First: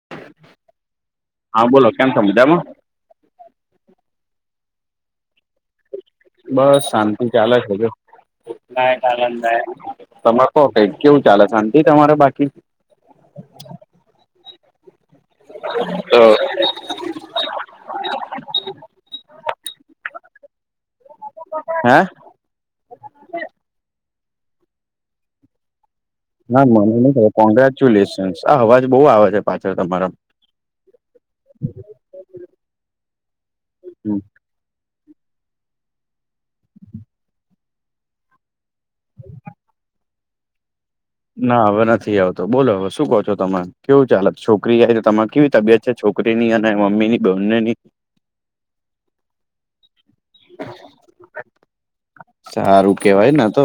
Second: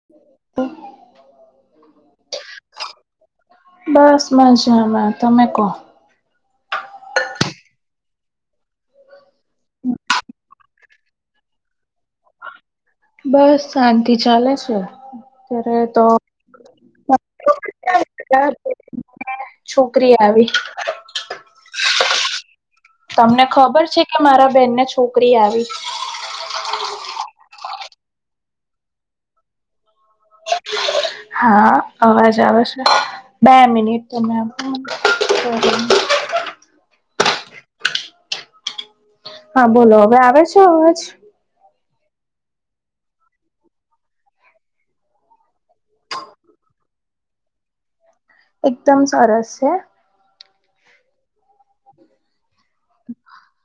[unintelligible] હા બોલો કેમ સો મજામાં? બસ મજામાં. તમે કહો. બસ શાંતિ ચાલે છે જો. તમારે તો કેવું ચાલે શાંતિ તમારે બાકી? બસ શાંતિ ચાલે છે અત્યારે તો છોકરી આવી. હે? તમને ખબર છે કે મારા બેનને છોકરી આવી? ના મને નથી ખબર કોંગ્રેચ્યુલેશનસ આ અવાજ બહુ આવે છે પાછળ તમારા. હા અવાજ આવે છે બે મિનિટ તમે આપ. હા બોલો હવે આવે છે અવાજ? ના હવે નથી આવતો બોલો હવે શું કહો છો તમે કેવું ચાલત છોકરી આઈ તો તમારે કેવી તબિયત? છોકરીની અને મમ્મીની બને ની. એકદમ સરસ છે. સારું કેવાય ને આ તો.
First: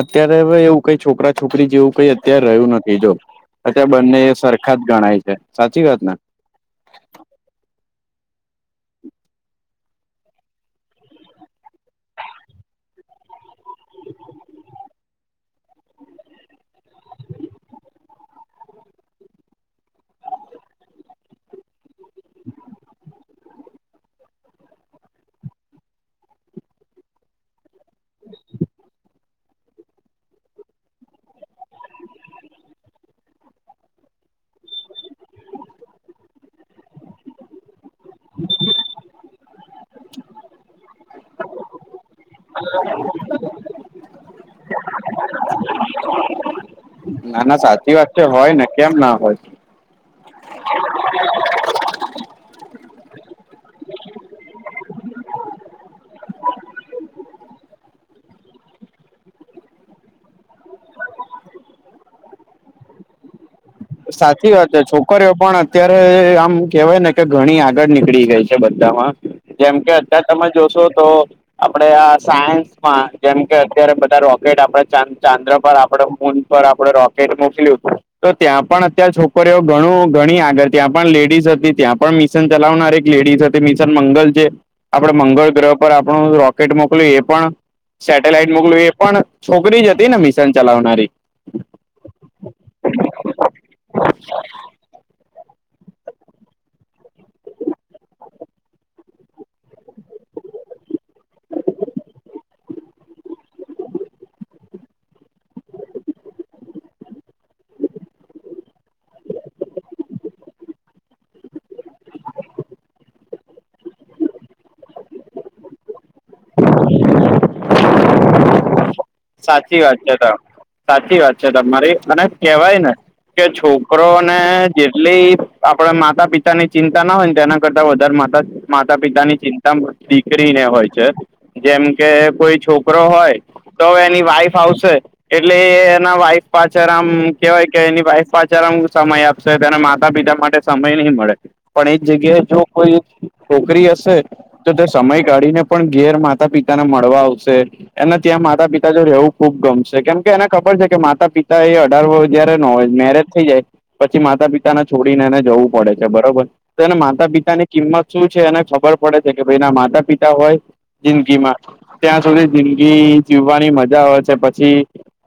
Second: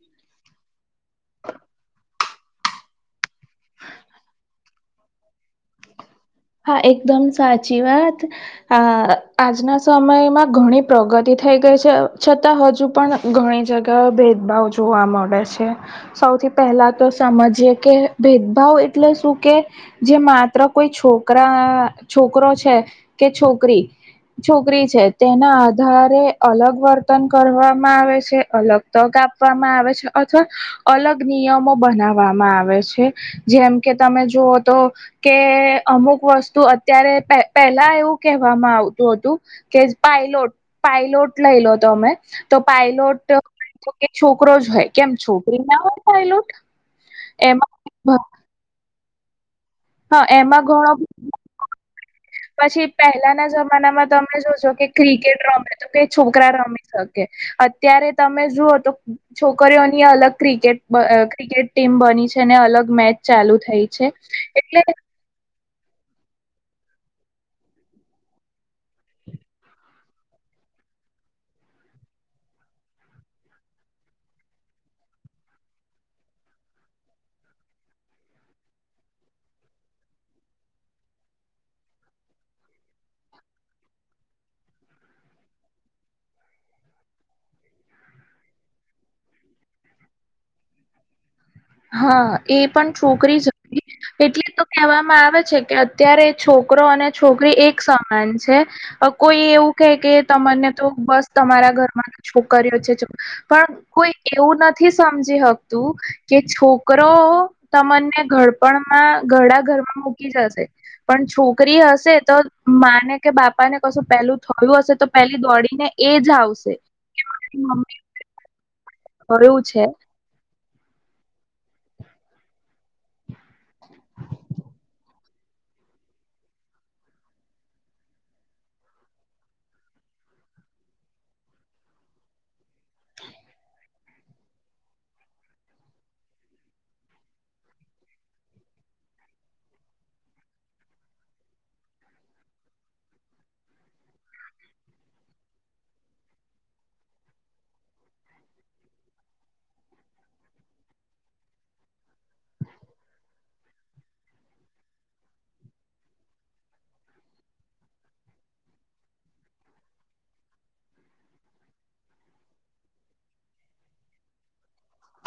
અત્યારે હવે એવું કંઈ છોકરા છોકરી જેવું કઈ અત્યારે રહ્યું નથી જો. અત્યારે બંને એ સરખા જ ગણાય છે સાચી વાત ને? હા એકદમ સાચી વાત. આ આજના સમયમાં ઘણી પ્રગતિ થઈ ગઈ છે છતાં હજુ પણ ઘણી જગા ભેદભાવ જોવા મળે છે સૌથી પેહલા તો સમજીએ કે ભેદભાવ એટલે શું કે જે માત્ર કોઈ છોક છોકરા છોકરો છે કે છોકરી. છોકરી છે તેના આધારે અલગ વર્તન કરવામાં આવે છે અલગ તક આપવામાં છે અથવા અલગ નિયમો બનાવવામાં આવે છે. જેમ કે તમે જુવો તો કે અમુક વસ્તુ અત્યારે પે-પહેલા એવું કહેવામાં આવતું હતું કેજ પાયલોટ પાયલોટ લઈ લો તો અમે તો પાયલોટ તો કે છોકરો જ હોય કેમ છોકરી ના હોય પાયલોટ? ના ના સાચી વાત એમાં છે હો. કેમ ના હોય. હા એમાં ઘણો પછી પહેલાના જમાનામાં તમે જોજો કે ક્રિકેટ રમે તો કે છોકરા રમી શક કે અત્યારે તમે જુઓ તો છોકરીઓની અલગ ક્રિકેટ બ ક્રિકેટ ટીમ બની છે ને અલગ મેચ ચાલુ થઈ છે સાચી વાત હે એટલે છોક કરીઓ પણ અત્યારે આમ કેવાય ને કે ઘણી આગળ નીકળી ગઈ છે બધામાં. જેમ કે અત્યારે તમે જોશો તો આપડે આ સાયન્સમાં જેમ કે અત્યારે બધા રોકેટ આપણે ચા ચાંદ્ર પર આપડે મૂન પર આપડે રોકેટ મોકલ્યું તો ત્યાં પણ અત્યાર છોકરીઓ ઘણું ઘણી આગળ ત્યાં પણ લેડીઝ હતી ત્યાં પણ મિશન ચલાવનાર એક લેડીઝ હ તે મિશન મંગલ જે આપણે મંગળ ગ્રહ પર આપણું રોકેટ મોકલ્યું એ પણ સેટેલાઈટ મોકલવી એ પણ છોકરી જ હતી ને મિશન ચલાવનારી? હા એ પણ છોકરી જ હતી એટલે તો કહેવામાં આવે છે કે અત્યારે છોકરો અને છોકરી એક સમાન છે. અહ કોઈ એવું કે કે તમને તો બસ તમારા ઘરમાં છોકરીઓ છે. પણ કોઈ એવું નથી સમજી હકતું કે છોકરો તમને ઘડપણમાં ઘડા ઘરમાં મૂકી જશે. પણ છોકરી હશે તો માને કે બાપા ને કશું પેલું થયું હશે પેલી દોડીને એજ આવશે. કે મારી મમ્મી સાચી વાત છે તો. સાચી વાત છે તમારી મને કેહેવાય ને કે છોકરો ને જેટલી આપડી માતા પિતા ની ચિંતા ના હોય ને તેના કરતા વધારે માતા માતા પિતા ની ચિંતામાં દીકરીને હોય છે જેમ કે કોઈ છોકરો હોય તો એની વાઇફ આવશે એટલે એ એના વાઈફ પાછળમ કેવાય કે એની વાઈફ પાછરા સમય આપ પશે તેને માતા પિતા માટે સમય નહીં મળે. પણ એ જગ્યાએ જો કોઈ છોકરી હશે તો તે સમય કાઢીને પણ ઘેર માતા પિતાને મળવા આવશે અને ત્યાં માં તા પિતા જો રહેવું ખુબ ગમશે કેમ કે એને ખબર છે કે માતા પિતા એ અઢાર વર્ષ જયારે ન હોય મેરેજ થઈ જાય પછી માતા પિતાને છોડીને એને જવું પડે છે બરોબર. તો એના માતા પિતાની કિંમત શું છે એને ખબર પડે છે કે ભાઈ એના માતા પિતા હોય જિંદગીમાં ત્યાં સુધી જિંદગી જીવવાની મજા આવેય છે. પછી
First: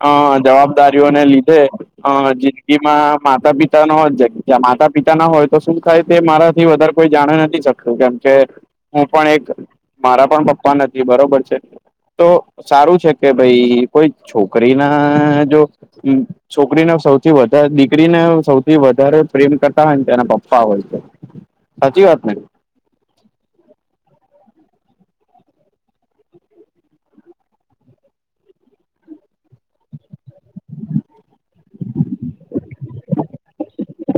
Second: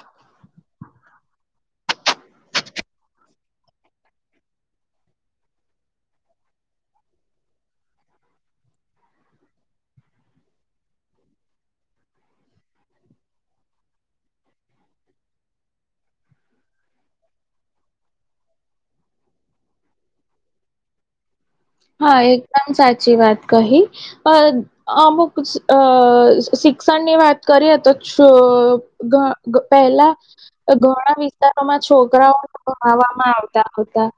અહ જવાબદારીઓને લીધે અહ જિંદગીમાં માતા પિતા ન જ જ્યા માતા પિતા ના હોય તો શું થાય તે મારાથી વધારે કોઈ જાણ નથી શકતું કેમ કે હું પણ એક મારા પણ પપ્પા નથી બરોબર છે તો સારું છે કે ભઈ કોઈ છોકરી ના જો છોકરીને, સૌથી વધારે દીકરીને, સૌથી વધારે પ્રેમ કરતા હોય ને, તેના પપ્પા હોય છે. સાચી હા, વાત ને એકદમ સાચી વાત કહી અ- અ અમુક, અ શિક્ષણની વાત કરીએ તો- ગ પહેલા- ઘણા વિસ્તારોમાં, છોકરાઓ [unintelligible] આવતા હતા.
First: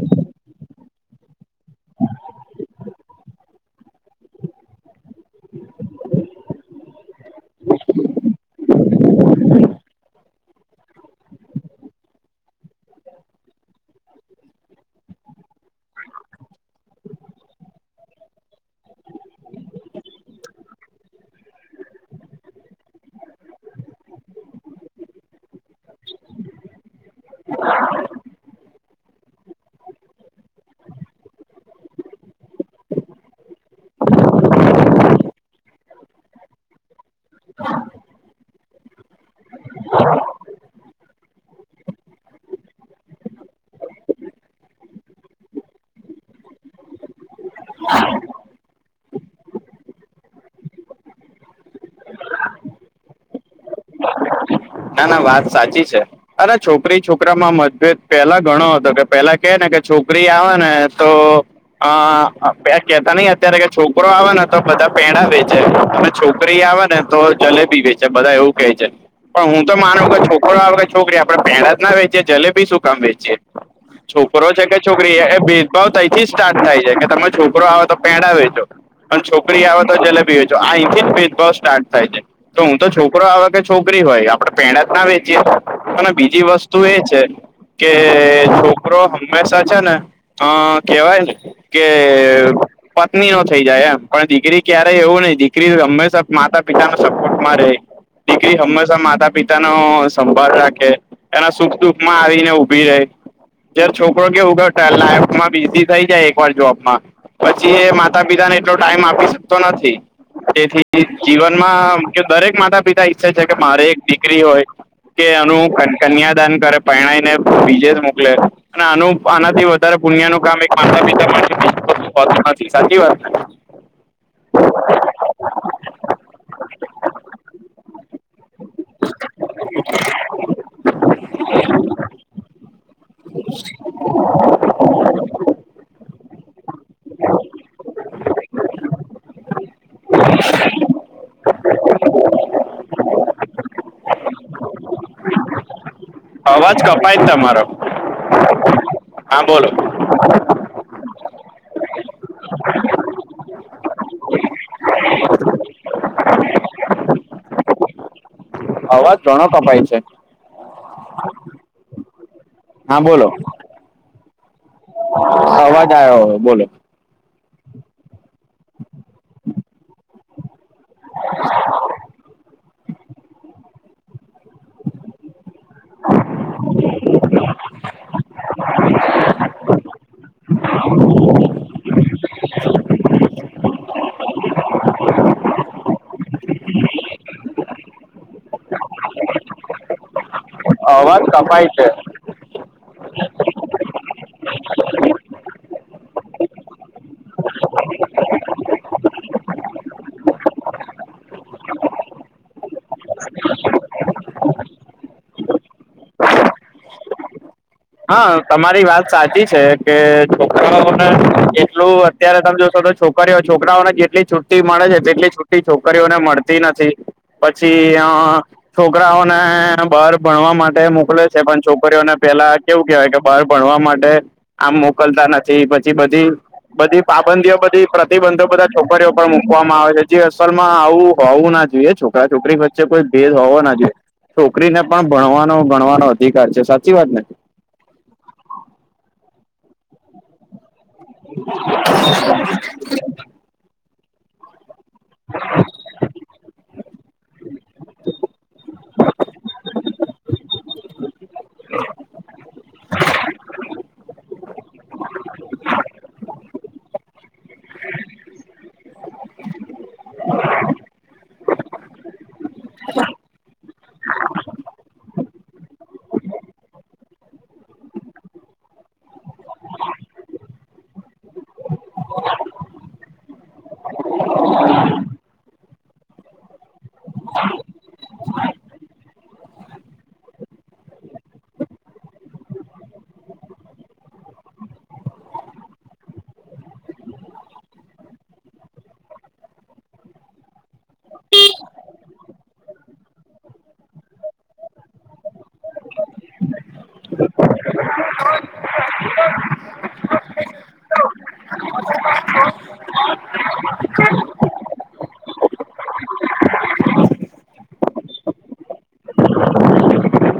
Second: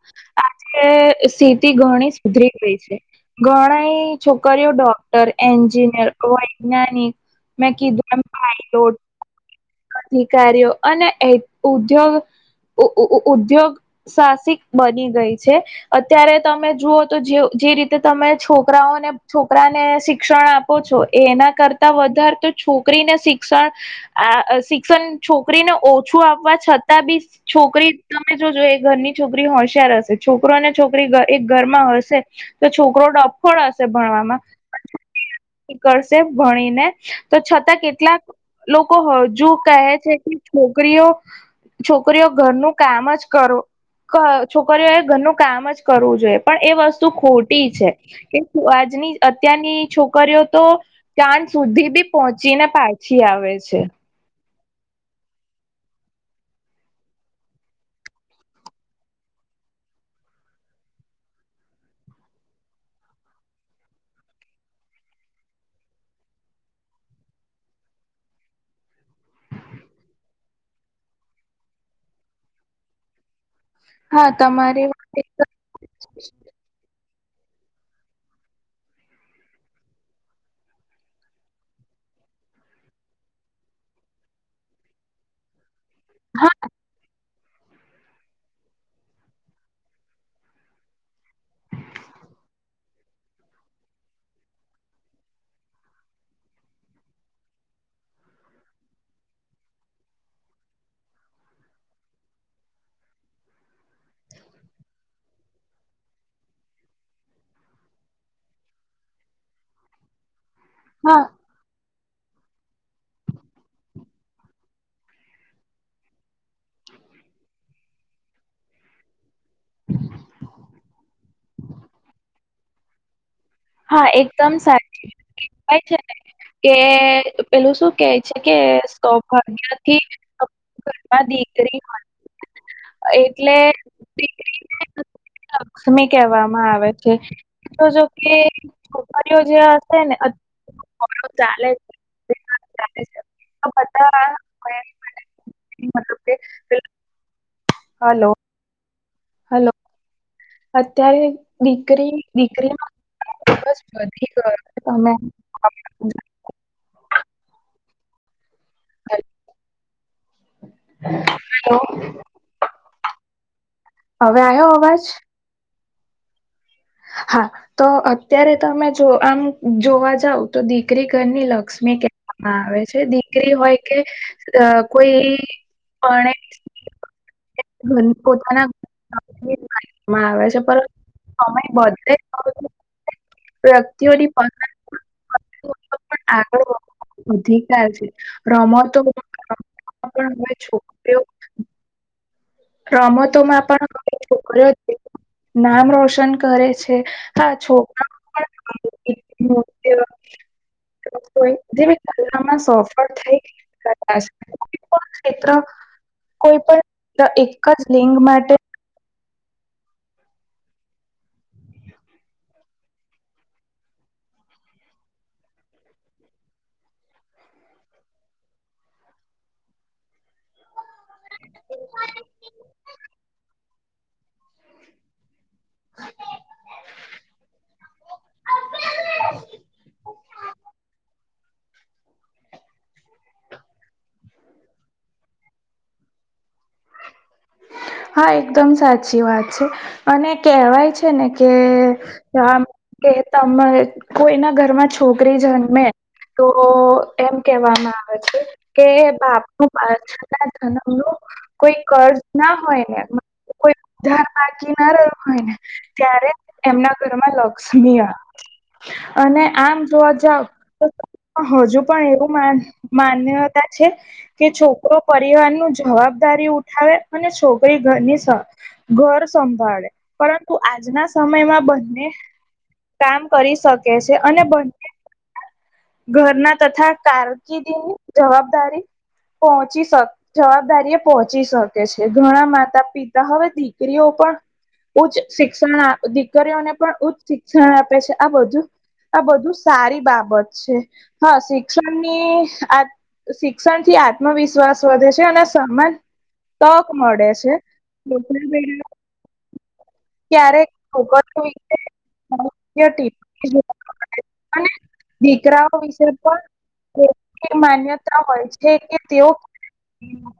આજે, સ્થિતિ ઘણી સુધરી ગઈ છે. ઘણી છોકરીઓ ડોક્ટર, એન્જિનિયર, વૈજ્ઞાનિક- મે કીધું એમ પાયલોટ- -અધિકારીઓ અને ઉદ્યોગ- ઉદ્યોગ સાહસિક બની ગઈ છે. અત્યારે તમે જુઓ- -જે રીતે તમે છોકરાઓને છોકરાને શિક્ષણ આપો છો, એના કરતા- -વધારે તો છોકરીને શિક્ષણ- આ શિક્ષણ છોકરીને ઓછું આપવા છતાં બી- છોકરી તમે જો જો, ઘરની છોકરી હોશિયાર હશે. છોકરો અને છોકરી એક ઘરમાં- -તો છોકરો ડફોળ હશે ભણવામાં- કરશે ભણીને તો છતાં કેટલાક- લોકો, હજુ કહે છે કે છોકરીઓ- છોકરીઓ, ઘરનું કામ જ કરો છોકરીઓએ ઘરનું કામ જ કરવું જોઈએ, પણ એ વસ્તુ ખોટી છે. કે આજની, અત્યારની છોકરીઓ તો! -ચાંંદ સુધી બી પહોંચી ને પાછી આવે છે. ના, ના, વાત સાચી છે. અરે, છોકરી છોકરામાં મતભેદ પેલા ઘણો હતો. કે પેલા કે ને કે, છોકરી આવે ને તો- અ કેતા નઈ અત્યારે, છોકરો આવે ને તો બધા પેંડા વેચે અને છોકરી આવે ને- તો, જલેબી વેચે બધા એવું કહે છે. પણ, હું તો માનું કે, છોકરો આવે કે છોકરી, આપણે પેંડા જ ના વેચીએ જલેબી શું કામ વેચીએ. હા છોકરો છે કે, તમારી છોકરી એ- બઉ તૈથી સ્ટાર્ટ થાય છે કે, તમે છોકરો આવે તો પેંડા વેચો. અને છોકરી આવે તો જલેબી વેચો, આ અહીંથી જ ભેદભાવ સ્ટાર્ટ થાય છે. તો હુંતો, છોકરો આવે કે છોકરી- જેબી હોય, આપણે પેંડા જ ના વેચી એ, અને બીજી હા વસ્તુ એ છે- કે, છોકરો હંમેશા છે ને, અ કેવાય- કે- પત્નીનો થઇ જાય એમ, પણ દીકરી, ક્યારેય એવું નહી, દીકરી હંમેશા માતા પિતાનો સપોર્ટ માં રહે. દીકરી હંમે- માતા પિતા નો સંભાળ રાખે, એના સુખ દુખ માં આવીને ઉભી રહે. જયારે, છોકરો કેવું, લાઈફમાં બીઝી થઈ જાય, એક વાર જોબમાં- પછી, એ માતા પિતાને એટલો ટાઈમ આપી શકતો નથી. તેથી- હા જીવનમાં, દરેક માતા પિતા ઈચ્છે છે કે, મારે એક દીકરી હોય! કે, એનું કન કન્યાદાન કરે, પરણાઈને બીજે મોકલે. અને આનું, આનાથી વધારે, પુણ્યનું કામ એક માતા પિતા માટે [unintelligible] સાચી વાત ને? હા, એકદમ સાચ- કેહવાય છે ને, કે- પેલું શું કેય છે? કે સૌભાગ્યથી ઘરમાં દીકરી હોય! એટલે દીકરીને- લક્ષ્મી કહેવામાં આવે છે, તો જોકે છોકરીઓ જે હશે ને [unintelligible] [unintelligible] અવાજ કે કપાય તમારો. હલો હા, બોલો. હલો અત્યારે દીકરી દીકરીનો [unintelligible] અવાજ ઘણો કપાય છે, હેલો, હા બોલ લો હવે આયો અવાજ? અવાજ આયો હવે બોલો. હા, તો અત્યારે તમે જો, આમ જોવા જાવ. તો દીકરી ઘરની લક્ષ્મી કહેવામાં આવે છે, દીકરી હોય કે અ કોઈ પરણેલી સ્ત્રી [unintelligible] [unintelligible] [unintelligible] આગળ અધિકાર છે, રમતો પણ હવે અવાજ છોકરીઓ કપાય છે. રમતોમાં પણ [unintelligible] નામ રોશન કરે છે, હા છોકરા પણ [unintelligible] [unintelligible] [unintelligible] કોઈ પણ ક્ષેત્ર કોઈ પણ જ લિંગ હા, માટે તમારી વાત સાચી છે, કે છોકરાઓને જેટલું અત્યારે તમે જોશો તો છોકરીઓ છોકરાઓને જેટલી છુટ છુટી મળે છે, તેટલી છુટી છોકરીઓને મળતી નથી, પછી અ છોકરાઓને બહાર ભણવા માટે મોકલે છે, પણ છોકરીઓને પેલા કેવું કેવાયકે, બહાર ભણવા માટે આમ મોકલતા નથી, પછી બધી બધી પાબંદીઓ, બધી પ્રતિબંધો, બધા છોકરીઓ પર મુકવામાં આવે છે, જે અસલમાં આવું હોવું ના જોઈએ, છોકરા છોકરી વચ્ચે કોઈ ભેદ હોવો ના જોઈએ. છોકરીને પણ ભણવાનો ગણવાનો અધિકાર છે, સાચી વાત ને હા એકદમ સાચી વાત છે. અને કેહેવાય છે, ને કે આમ કે તમે કોઈના ઘરમાં છોકરી જન્મે તો એમ કેહેવામાં આવે છે, કે બાપનું પાછ પાછલા જનમ નું કોઈ કર્જ ના હોયને, કોઈ ધાર બાકી ના રહ્યો હોય ને, ત્યારે તેમના ઘરમાં લક્ષ્મી આવ અને આમ જોવા જાવ, તો હજુ પણ એવું માન માન્યતા છે. કે છોકરો પરિવાર નું જવાબદારી ઉઠાવે, અને છો છોકરી ઘરની સ, ઘર સંભાળે, પરંતુ આજના સમયમાં બંને કામ કરી શકે છે, અને બંને ઘરના તથા કારકિર્દીની જવાબદારી પહોચી શ, જવાબદારી એ પહોંચી શકે છે, ઘણા માતા પિતા, હવે દીકરીઓ પણ ઉચ્ચ શિક્ષણ આ દીકરીઓને પણ ઉચ્ચ શિક્ષણ આપે છે, આ બધું આ બધું સારી બાબત છે, હા, શિક્ષણની આ શિક્ષણથી આત્મવિશ્વાસ વધે છે અને સમાન તક મળે છે. તે બધા જઈ રહ્યા. [inaudible] ક્યારેક છોકરીઓ એટલે [inaudible] ટીવી જોવાની અને દીકરાઓ વિશે પણ એવી માન્યતા હોય છે કે તેઓ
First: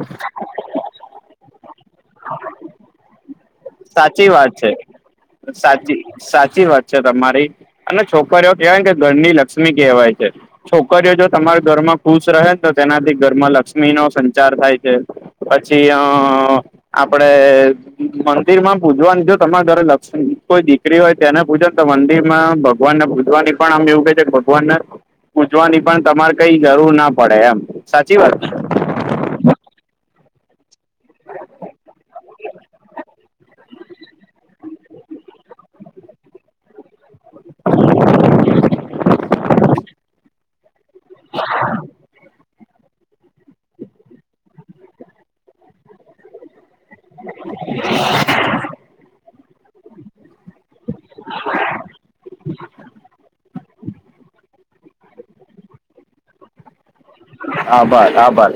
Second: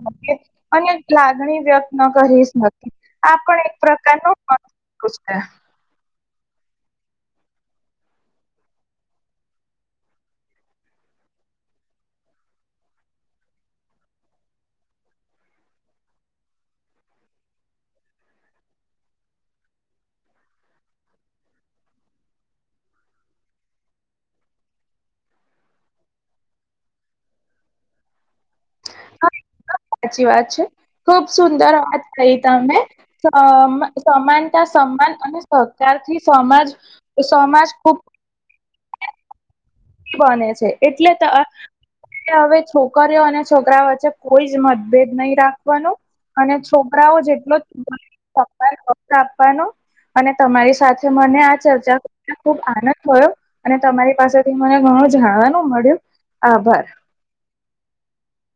[inaudible] અને લાગણી વ્યક્ત ન કરીશ નથી, આ પણ એક સાચી પ્રકારનો વાત છે. છે બસ, સાચી સાચી વાત છે તમારી અને છોકરીઓ કેવાય ને કે ઘરની લક્ષ્મી કેવાય છે. છોકરીઓ જો તમારા ઘરમાં ખુશ રહે ને તો તેનાથી ઘરમાં લક્ષ્મીનો સંચાર થાય છે. પછી અ આપડે મન દિરમાં પૂજવાની જો તમારે ઘરે લક્ષ્મી કોઈ દીકરી ઓય તેને પૂજો ને તો મંદિરમાં ભગવાન ને પૂજવાની. પણ આમ એવું કેય છે કે ભગવાન ને પૂજવાની પણ તમારે કઈ જરૂર ના પળે એમ સાચી વાત ને? હા, એકદમ સાચી વાત છે. ખૂબ સુંદર વાત કહી તમે તો મે સમાનતા સમાન અને સહકાર થી સમાજ સમાજ ખૂબ [inaudible] ખી બને છે એટલે ત મેં અવે છોકરીઓ અને છોકરા વચ્ચે કોઈ જ મતભેદ નઈ રાખવાનું અને છોક કરાઓ જેટલો જ [unintelligible] હક આપવાનો. અને તમારી સાથે મને આ ચર્ચા કરીને ખૂબ આનંદ થયો અને તમારી પાસે મને ઘણું જાણવાનું મળ્યું, આભાર! આભાર! આભાર!